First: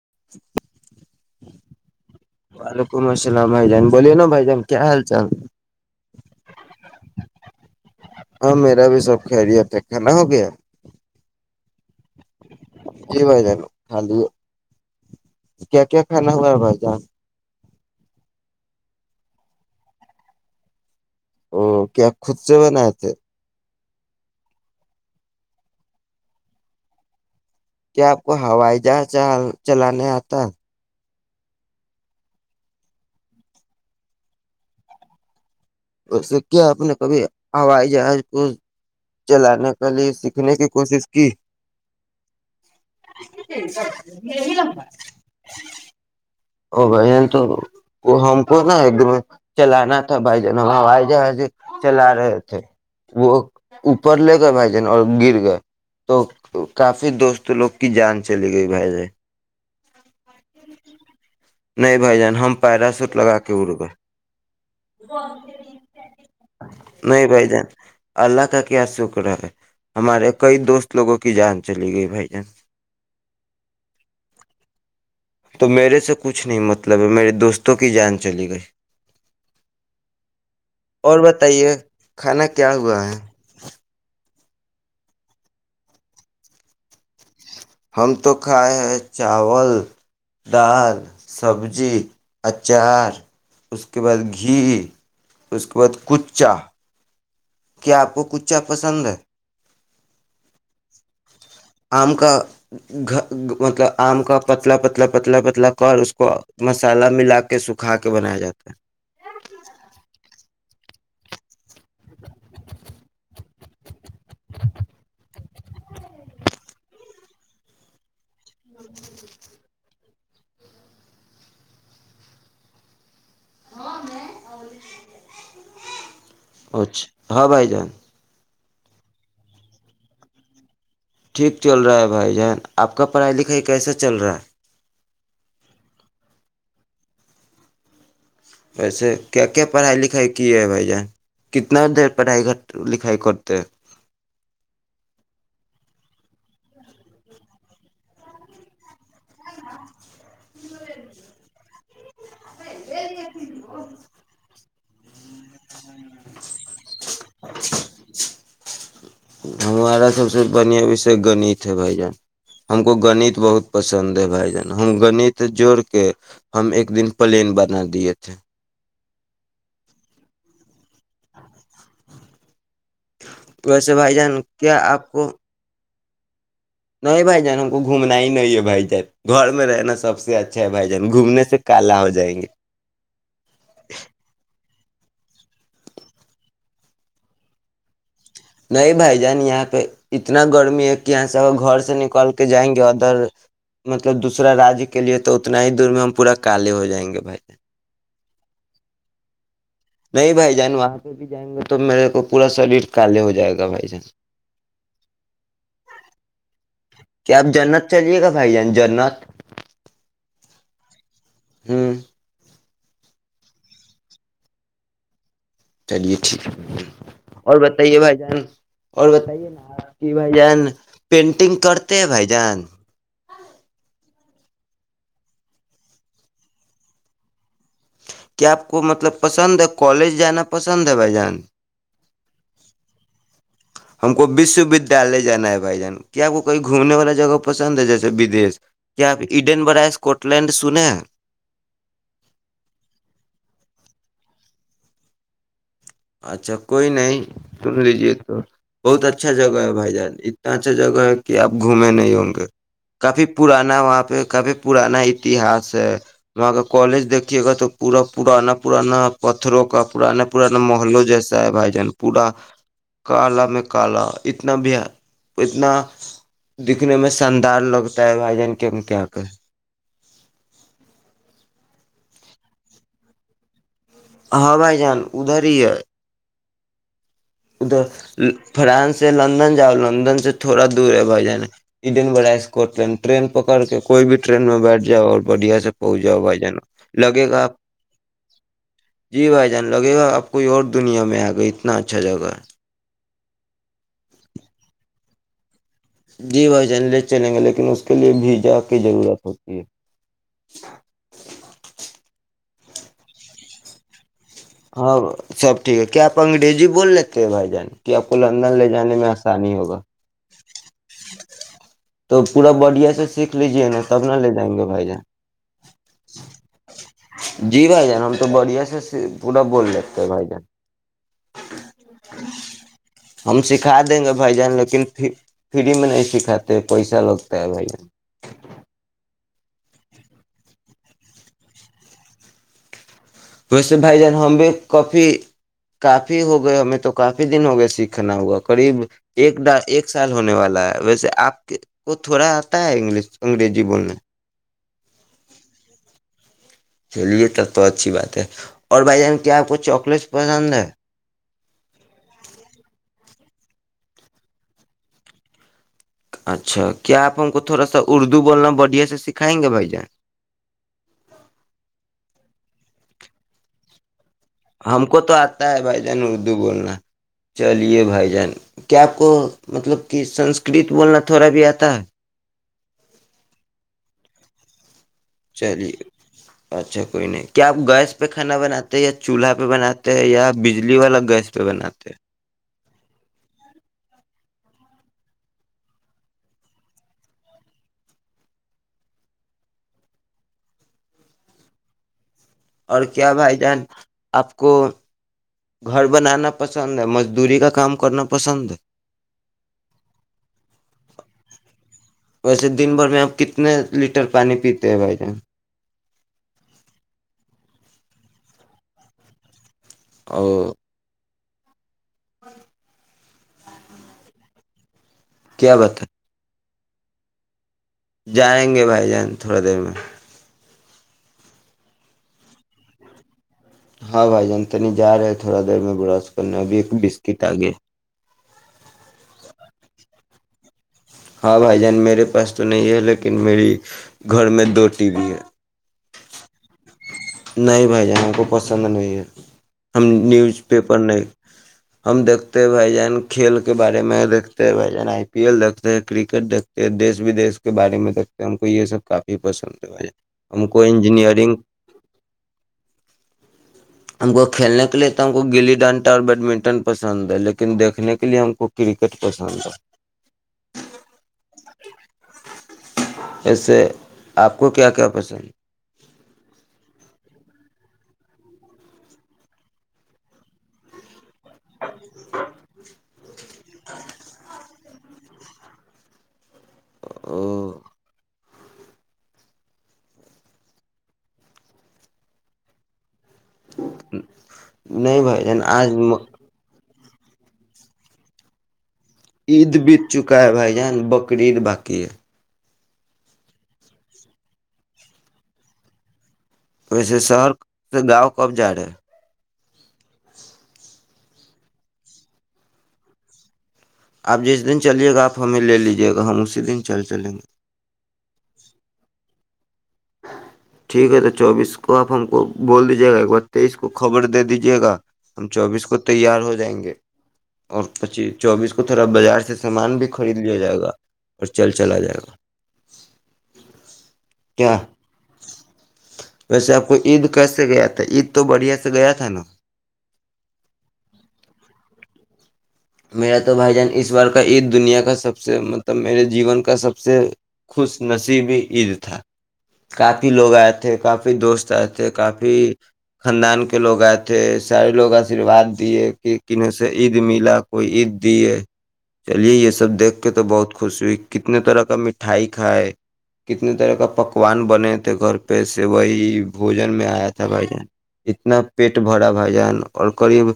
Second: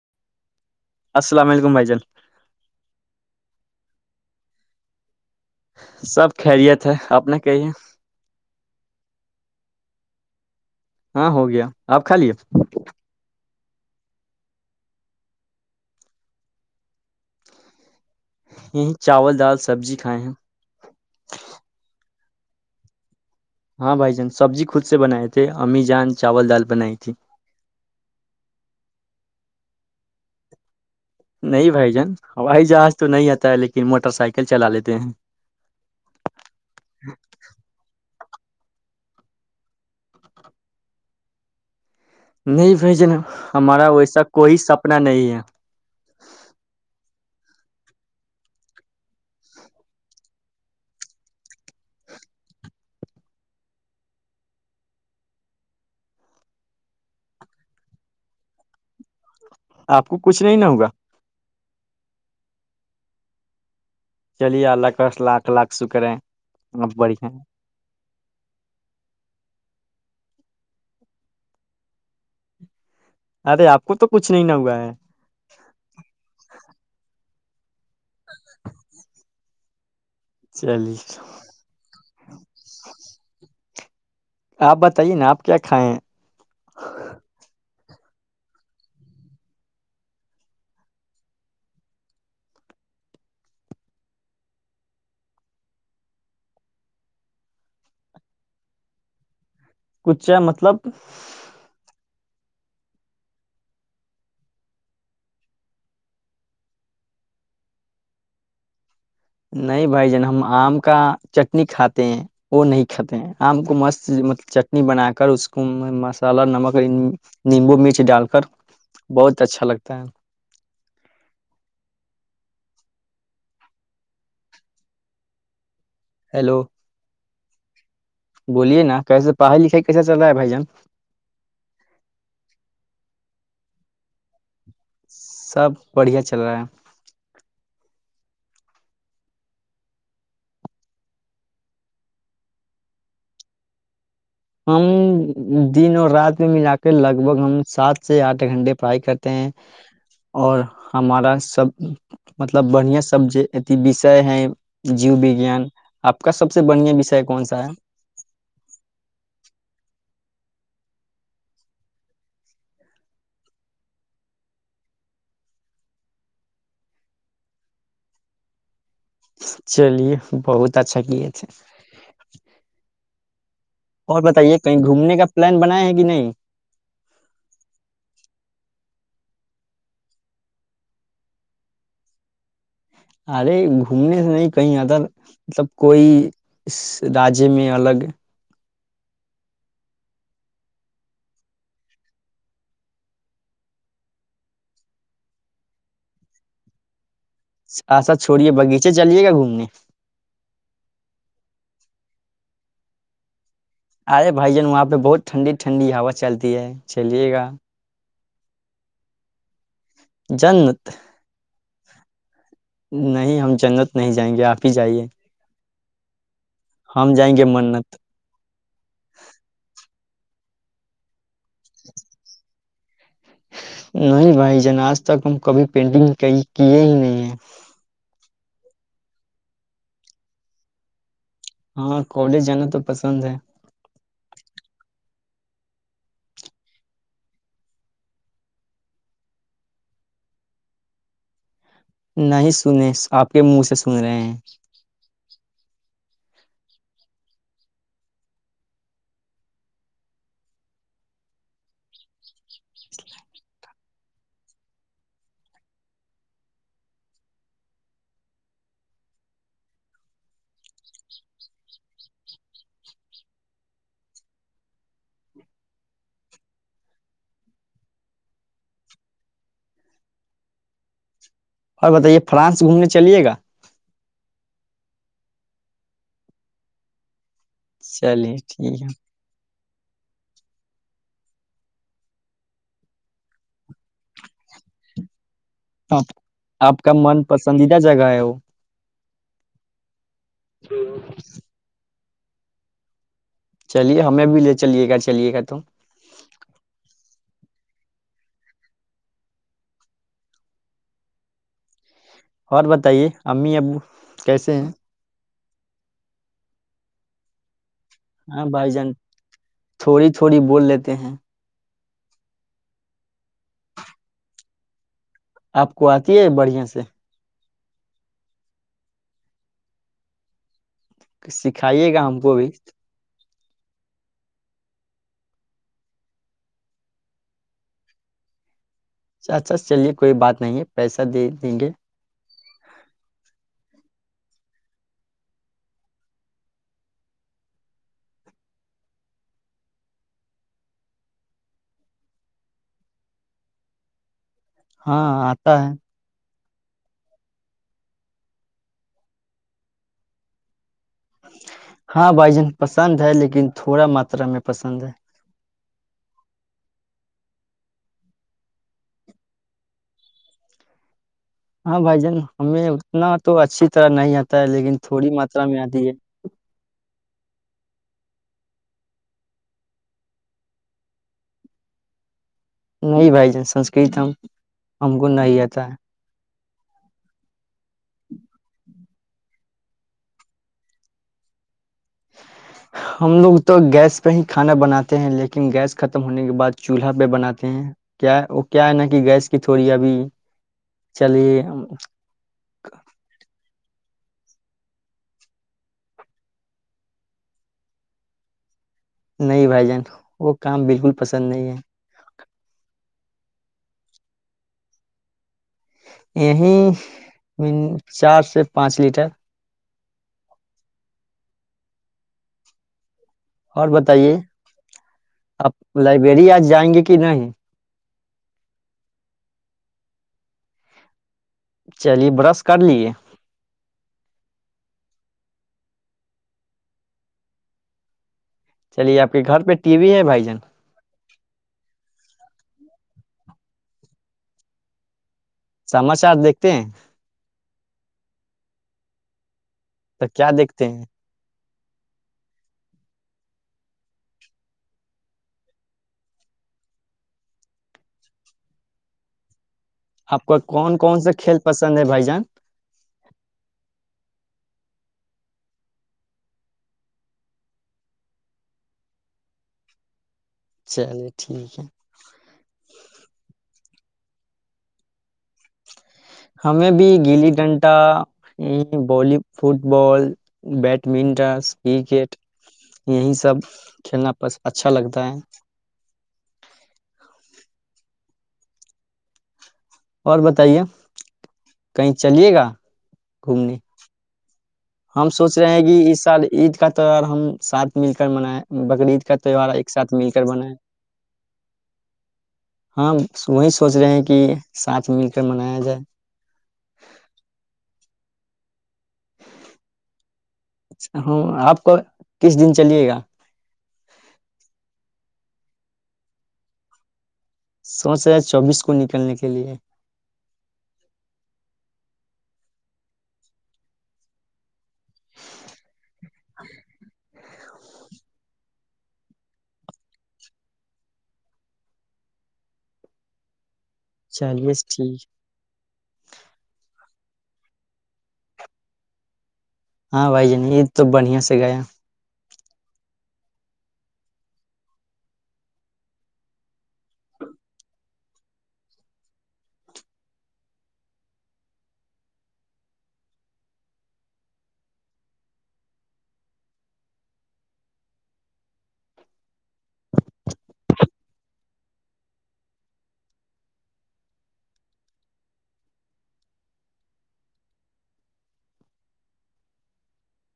[inaudible] السلام علیکم بھ جان وعلیکم السلام بھائی جان بولیے نا بائی جان کیا حال چال سب خریت ہے اپنے کہیے گنا ہو گیا [unintelligible] ہاں ہوگیا آپ کھا لیے خالی کیا کیا کھانا ہوا بھائی جان [unintelligible] یہیں چاول دال، سبزی کھائے ہیں او کیا خود سے بناائے تھے ہاں بھائی جان سبزی خود سے بنائے تھے امی جان چاول دال بنائی تھی کیا آپ کو ہوائی جہاز چلانے آتا؟ نہیں بھائی جان ہوائی جہاز تو نہیں آتا ہے لیکن موٹر سائیکل چلا لیتے ہیں اسے کیا اپنے کبھی آواز جہ کو چلانے کے لیے سیکھنے کی کوشش کی [unintelligible] نہیں بھائی جن ہمارا ویسا کوئی سپنا نہیں ہے ا بھ جن تو ہم کو نا ایک دم چلانا تھا بھائی جان ہم ہائی جہاز چلا رہے تھے وہ اوپر لے گئے بھائی جان اور گر گئے تو کافی دوست لوگ کی جان چلی گئی بھائی جن آپ کو کچھ نہیں نہ ہوگا نہیں بھائی جان ہم پیرا سوٹ لگا کے ارو گئے چلیے اللہ کا لاکھ لاکھ شکر ہے آپ نہیں بڑھیا ہیں۔ بھائی جان اللہ کا کیا شکر ہے [unintelligible] ہمارے کئی دوست لوگوں کی جان چلی گئی بھائی جان ارے آپ کو تو کچھ نہیں ن ہوا ہے تو میرے سے کچھ نہیں مطلب ہے میرے دوست تو کی جان چلی گئی اور چلیے بتائیے کھانا کیا ہوا ہے آپ بتائیے نا آپ کیا کھائائے ہم تو کھائے ہیں چاول دال سبزی اچار اس کے بعد گھی اس کے بعد کچا کیا آپ کو کچا پسند ہے چ مطلب [unintelligible] آم کا مطلب آم کا پتلا پتلا پتلا پتلا کر اس کو مسالہ ملا کے سکھا کے بنایا جاتا ہے [unintelligible] نہیں بھائی جن ہم آم کا چٹنی کھاتے ہیں وہ نہیں کھاتے ہیں آم کو مست م چٹنی بنا کر اس کو مسالہ نمک نیمبو مرچ ڈال کر بہت اچھا لگتا ہے ہاں میں [unintelligible] ہیلو اچھا ہاں بھائی جان بولیے نا کیسے پڑھائی لکھائی کیسا چل رہا ہے بھائی جان ٹھیک چل رہا ہے بھائی جان آپ کا پڑھائی لکھائی کیسا چل رہا ہے سب بڑھیا چل رہا ہے ویسے کیا کیا پڑھائی لکھائی کی ہے بھیا کتنا دیر پڑھائی لکھائیائی کرتے ہم دن اور رات میں ملا کے لگ بھگ ہم سات سے آٹھ گھنٹے پڑھائی کرتے ہیں اور ہمارا سب مطلب بڑھیا سب ا بشے ہے جیو وجان آپ کا سب سے بڑھیا وش کون سا ہے [unintelligible] ہمارا سب سے بڑھیا وشے گنت ہے بھائی جان ہم کو گنت بہت پسند ہے بھائی جان ہم گنت جوڑ کے ہم ایک دن پلین بنا دیے تھے چلیے بہت اچھا کی ا تھ ج [unintelligible] اور بتائیے کہیں گھومنے کا پلان بنا ہے کہ نہیں [unintelligible] نہیں بھائی جان ہم کو گھومنا ہی نہیں ہے بھائی جان گھر میں رہنا سب سے اچھا ہے بھائی جان گھومنے سے کالا ہو جائیں گے ارے گھومنے سے نہیں کہیں ادر مطلب کوئی اس راجیہ میں الگ نہیں بھائی جان یہاں پہ اتنا گرمی ہے کہ یہاں سے اگر گھر سے نکل کے جائیں گے ادر مطلب دوسرا رجیہ کے لیے تو اتنا ہی دور میں ہم پورا کالے ہو جائیں گے بھائی جان آسا چھوڑیے باغیچے چلیے گا گھومنے نہیں بھائی جان وہاں پہ بھی جائیں گے تو میرے کو پورا شریر کالے ہو جائے گا بھائی جان ارے بھائی جان وہاں پہ بہت ٹھنڈی ٹھنڈی ہوا چلتی ہے چلیے کیا گا آپ جنت چلیے گا بھائی ج جنت جنت ہوں نہیں ہم جنت نہیں جائیں گے آپ ہی جائیے چلیے [unintelligible] ہم جائیں گے اور منت بتائیے بھائی جان اور بتائیے نا [unintelligible] کی بھ جان پین شٹنگ کرتے بھائی جان نہیں بھائی جان آج تک ہم کبھی پینٹنگ کیے ہی نہیں ہے کیا آپ کو مطلب پسند ہے کالج جانا پسند ہے بھائی جان ہ کالج جانا تو پسند ہے ہم کو وش ودیال جانا ہے بھائی جان کیاپ کوئی گھومنے والا جگہ پسند ہے جیسے بدیش کیا آپ ایڈن بڑا اسکاٹ لینڈ سنے ہیں نہیں سنے آپ کے منہ سے سن رہے ہیں اچھا کوئی نہیں سن لیجے تو بہت اچھا جگہ ہے بھائی جان اتنا اچھا جگہ ہے کہ آپ گھومے نہیں ہوں گے کافی پرانا وہاں پہ کافی پرانا اتہاس ہے وہاں کا کالج دیکھیے گا تو پورا پرانا پرانا پتھروں کا پرانا پرانا نا محلوں جیسا ہے بھائی جان پورا کالا میں کالا اتنا ب اتنا دکھنے میں شاندار لگتا ہے بھائی جان کہ ہم کیا کریں اور بتائیے فرانس گھومنے چلیے گا ہاں بھائی جان ادھر ہی ہے ادھر چلیے ٹھیک ہے فرانس سے لندن جاؤ لا لن سے تھوڑا دور ہے بائی جاناڈین بڑ اسکٹ لینڈ ٹن پک کر کے کوئی بھی ٹرین میں بیٹھ جاؤ اور بڑھیا سے پہنچ آپ جاؤ بھائی جان آپ کا من لگے گا آپ پسندیدہ جگہ ہے وہ جی بھائی جان لگے گا آپ [unintelligible] کوئی اور دنیا میں آ گئے اتنا اچھا [unintelligible] اچھا جگہ [unintelligible] چلیے ہمیں بھی لے چلیے گا چلیے گا تو [unintelligible] جی بھائی جان لے چلیں گے لیکن اس کے لیے بھیجا کی ضرورت ہوتی ہے [unintelligible] اور بتائیے امی ابو [unintelligible] کیسے ہیں [unintelligible] ہاں سب ٹھیک ہے کیا آپ انگریزی بول لیتے ہیں بھائی جان [unintelligible] ہاں لندن لے بھائی جان جانے میں آسانی ہوگا تھوڑی تھوڑی بول لیتے ہیں [unintelligible] تو پورا بڈیا سے سیکھ لیجیے نا تب نہ لے جائیں گے بھائی جان [unintelligible] آپ کو آتی ہے بڑھیا سے [unintelligible] جی بھائی جان ہم تو بڑھیا سے [unintelligible] پورا بول دیتے ہے بائی جان [unintelligible] ک سکھائیے گا ہم کو بھی [unintelligible] ہم سکھا دیں گے بھائی جان لیکن فری میں نہیں سکھاتے پیسہ لگتا ہے بھائی جان [unintelligible] اچھا چلیے کوئی بات نہیں پیسہ دے دیں گے [unintelligible] ویسے بھائی جان ہم بھی کافی کافی ہو گئے ہمیں تو کافی دن ہو گئے سیکھنا ہوا قریب ایک ایک سال ہونے والا ہے ویسے آپ کے کو تھوڑا آتا ہے انگلش انگریزی بولنے [unintelligible] ہاں آتا ہے [unintelligible] چلیے تب تو اچھی بات ہے اور بھائی جان کیا آپ کو چاکلیٹ پسند ہے [unintelligible] ہاں بھائی جان پسند ہے لیکن تھوڑا ماترا میں پسند ہے [unintelligible] اچھا کیا آپ ہم کو تھوڑا سا اردو بولنا بڑھیا سے سکھائیں گے بھائی جان [unintelligible] ہاں بھائی جان ہمیں اتنا تو اچھی طرح نہیں آتا [unintelligible] ہم کو تو تھوڑی آتا ماترا ہے میں بھائی آتی جان اردو بولنا [unintelligible] چلیے بھائی جان کیا آپ کو مطلب کہ سنسکرت بولنا تھوڑا بھی آتا ہے [unintelligible] نہیں بھائی ج سنسکرت ہم [unintelligible] ہم کو نہیں آتا چلیے ہے اچھا کوئی نہیں کیا آپ گیس پہ کھانا بناتے ہیں یا چولہا پہ بنے ہیں یا بجلی والا گیس پہ بناتے [unintelligible] ہم لوگ تو گیس پہ ہی [unintelligible] کھانا بناتے ہیں لیکن گیس ختم ہونے کے بعد چولہا پہ بناتے ہیں کیا وہ کیا ہے نا کہ گیس کی تھوڑی ابھی چلیے [unintelligible] اور کیا بھائی جان [unintelligible] آپ کو گھر بنانا پسند ہے مزدوری کا کام کرنا پسند ہے [unintelligible] نہیں بھائی جان وہ کام بالکل پسند نہیں ہے [unintelligible] ویسے دن بھر میں آپ کتنے لیٹر پانی پیتے ہیں بھائی جان [unintelligible] یہ چار سے پانچ لیٹر [unintelligible] اور [inaudible] ہ [inaudible] اور بتائیے [unintelligible] آپ کیا بتا لائبریری آ جی [unintelligible] جائیں گے کہ نہیں [unintelligible] جائیں گے بھائی جان تھوڑا دیر میں [unintelligible] چلیے برش کر لیے ہاں بھائی جان ت نہیں جا رہے تھوڑا دیر میں براس کرنا ابھی ایک بسکٹ آگیا چلیے آپ کے گھر پہ ٹی وی ہے بھائی جان ہاں بھائی جان میرے پاس تو نہیں ہے لیکن میری گھر میں دو ٹی وی ہے سماچار دیکھتے ہیں نہیں بھائی جان ہم کو پسند نہیں ہے ہم تو کیا نیوز دیکھتے پیپر ہیں نہیں ہم دھتے بھائی جان کھیل کے بارے میں دیکتے ہیں بھائی جان آئی پی ایل دھتے ہیں کرکٹ دھتے ہیں دیش ودی کے بارے میں دیکھتے ہم کو یہ سب کافی پسند ہے بھائی آپ کو جان ہم کون کون سےا انجینئرنگ کھیل پسند ہے بھائی جان ہم کو کھیلنے لیے تو ہم کو گلی ڈنٹا اور بیڈمنٹن پسند ہے لیکن دیکھنے کے لیے ہم کو کرکٹ پسند ہے چلیے ٹھیک ہے ایسے آپ کو کیا کیا پسند ہمیں بھی گلی ڈنٹا بی football badminton chess cricket یہی سب [unintelligible] کھیلنا پس اچھا لگتا ہے ا [unintelligible] اور بتائیے کہیں چلیے گا گھومنے ہ [unintelligible] ہم سوچ رہے ہیں کہ اس سال عید کا ہم ساتھ مل کر منا بیر عید بیت چکا ہے بھائی جان بقر عید باقی ہے ہاں وہی سوچ رہے ہیں کہ ساتھ مل کر منایا جائے ویسے شہر سے گاؤں کب جا رہے اچ ہاں آپ کو کس دن چلیے گا [unintelligible] آپ جس دن چلیے گا آپ ہمیں لے لیجیے گا ہم اسی دن چل چلیں گے سوچ چوبیس کو نکلنے کے کے لیے ٹھیک ہے تو چوبیس کو آپ ہم کو بول دیجیے گا ایک بار تیئیس کو خبر دے دیجے گا ہم چوبیس کو تیار ہو جائیں گے اور پچیس چوبیس کو تھوڑا بازار سے سامان بھی خرید لیا جائے گا اور چل چلا جائے گا کیا چلیےس ٹھیک ویسے آپ کو عید کیسے گیا تھا عید تو بڑھیا سے گیا تھا نا ہاں بھائی جنی یہید تو بڑھیا سے گیا میرا تو بھائی جان اس بار کا عید دنیا کا سب سے مطلب میرے جیون کا سب سے خوش نصیبی عید تھا کافی لوگ آئے تھے کافی دوست آئے تھے کافی خاندان کے لوگ آئے تھے سارے لوگ آشیرواد دیے کہ کنہوں سے عید ملا کوئی عید دی ہے چلیے یہ سب دیکھ کے تو بہت خوش ہوئی کتنے طرح کا مٹھائی کھائے کتنے طرح کا پکوان بنے تھے گھر پہ سے وہی بوجن میں آیا تھا بھائی جان اتنا پیٹ بھرا بھائی جان اور قریب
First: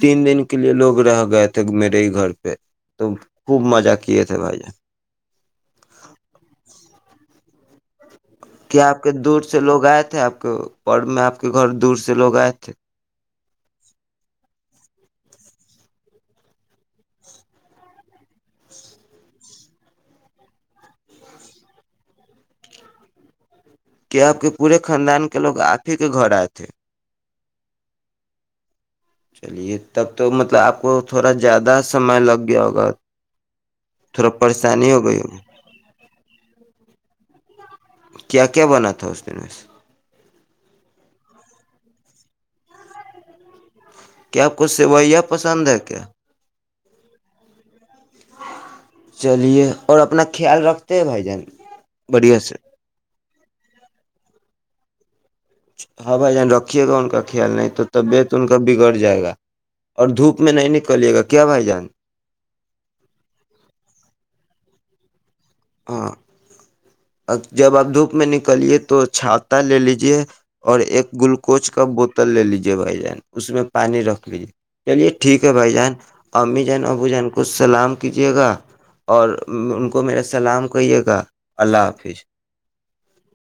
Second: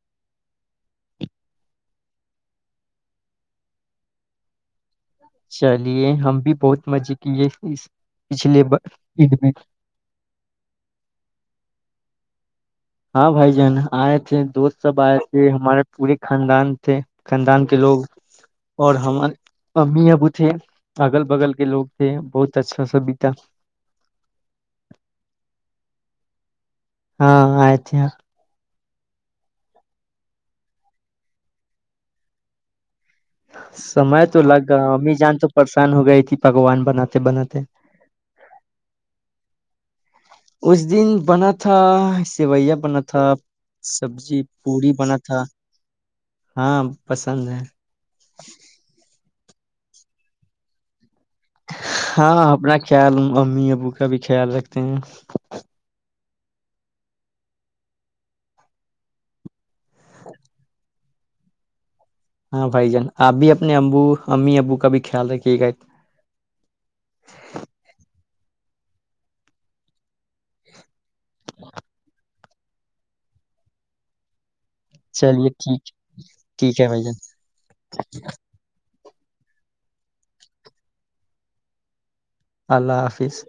تین دن کے لیے لوگ رہ گئے تھ [unintelligible] تھے میرے ہی گھر پہ تو خوب مزہ کیے تھے بھائی [unintelligible] چلیے ہم بھی بہت مزے کیے اس پچھلے ب- کیا آپ کے عید دور میں سے لوگ آئے تھے آپ کے اور میں آپ کے گھر دور سے [unintelligible] سے لوگ آ [unintelligible] ہاں بھائی جان آئے تھے دوست سب آئے تھے ہمارے پورے خاندان تھے خاندان کے لوگ اور ہمارے امی ابو تھے اگل بگل کے لوگ تھے بہت اچھا سا بیتا کہ آپ کے ا [unintelligible] ہاں آئے تھے چلیے تب تو مطلب آپ کو تھوڑا زیادہ سمئے لگ گیا ہوگا سمئے تھوڑا تو لگ گا پریشانی ہو امی گئی جان تو ہوگی پریشان ہو گئی تھی پکوان بناتے بناتے کیا کیا بنا تھا اس دن میں سے اس دن بنا تھا سویا بنا تھا سبزی کیا آپ کو پوری بنا سوئیاں تھا پسند ہے کیا ہاں پسند ہے چلیے اور اپنا خیال رکھتے بھائی جان بڑھیا ہاں سے اپنا خیال امی ابو کا بھی خیال رکھتے ہیں [unintelligible] ہاں بھائی جان رکھیے گا ان کا خیال نہیں تو طبیعت ان کا بگڑ جائے گا اور دھوپ میں نہیں نکلیے گا کیا بھائی جان ہاں بھائی جان آب بھی اپنے ابو امی ابو کا بھی کھیلک ٹھیک ہے ہاں [unintelligible] جب آپ دھوپ میں نکلیے تو چھاتاتا لے لیجے اور ایک [unintelligible] گلوکوج کا بوتل لے لیجیے بھائی جان اس میں پانی رکھ لیجیے [unintelligible] چلیے ٹھیک ہے بھائی جان امی ٹھیک جان ہے بھائی ابو جان کو سلام کیجیے گا اور [unintelligible] کو میرا سلام کہیے گا [unintelligible] اللہ حافظ اللہ حافظ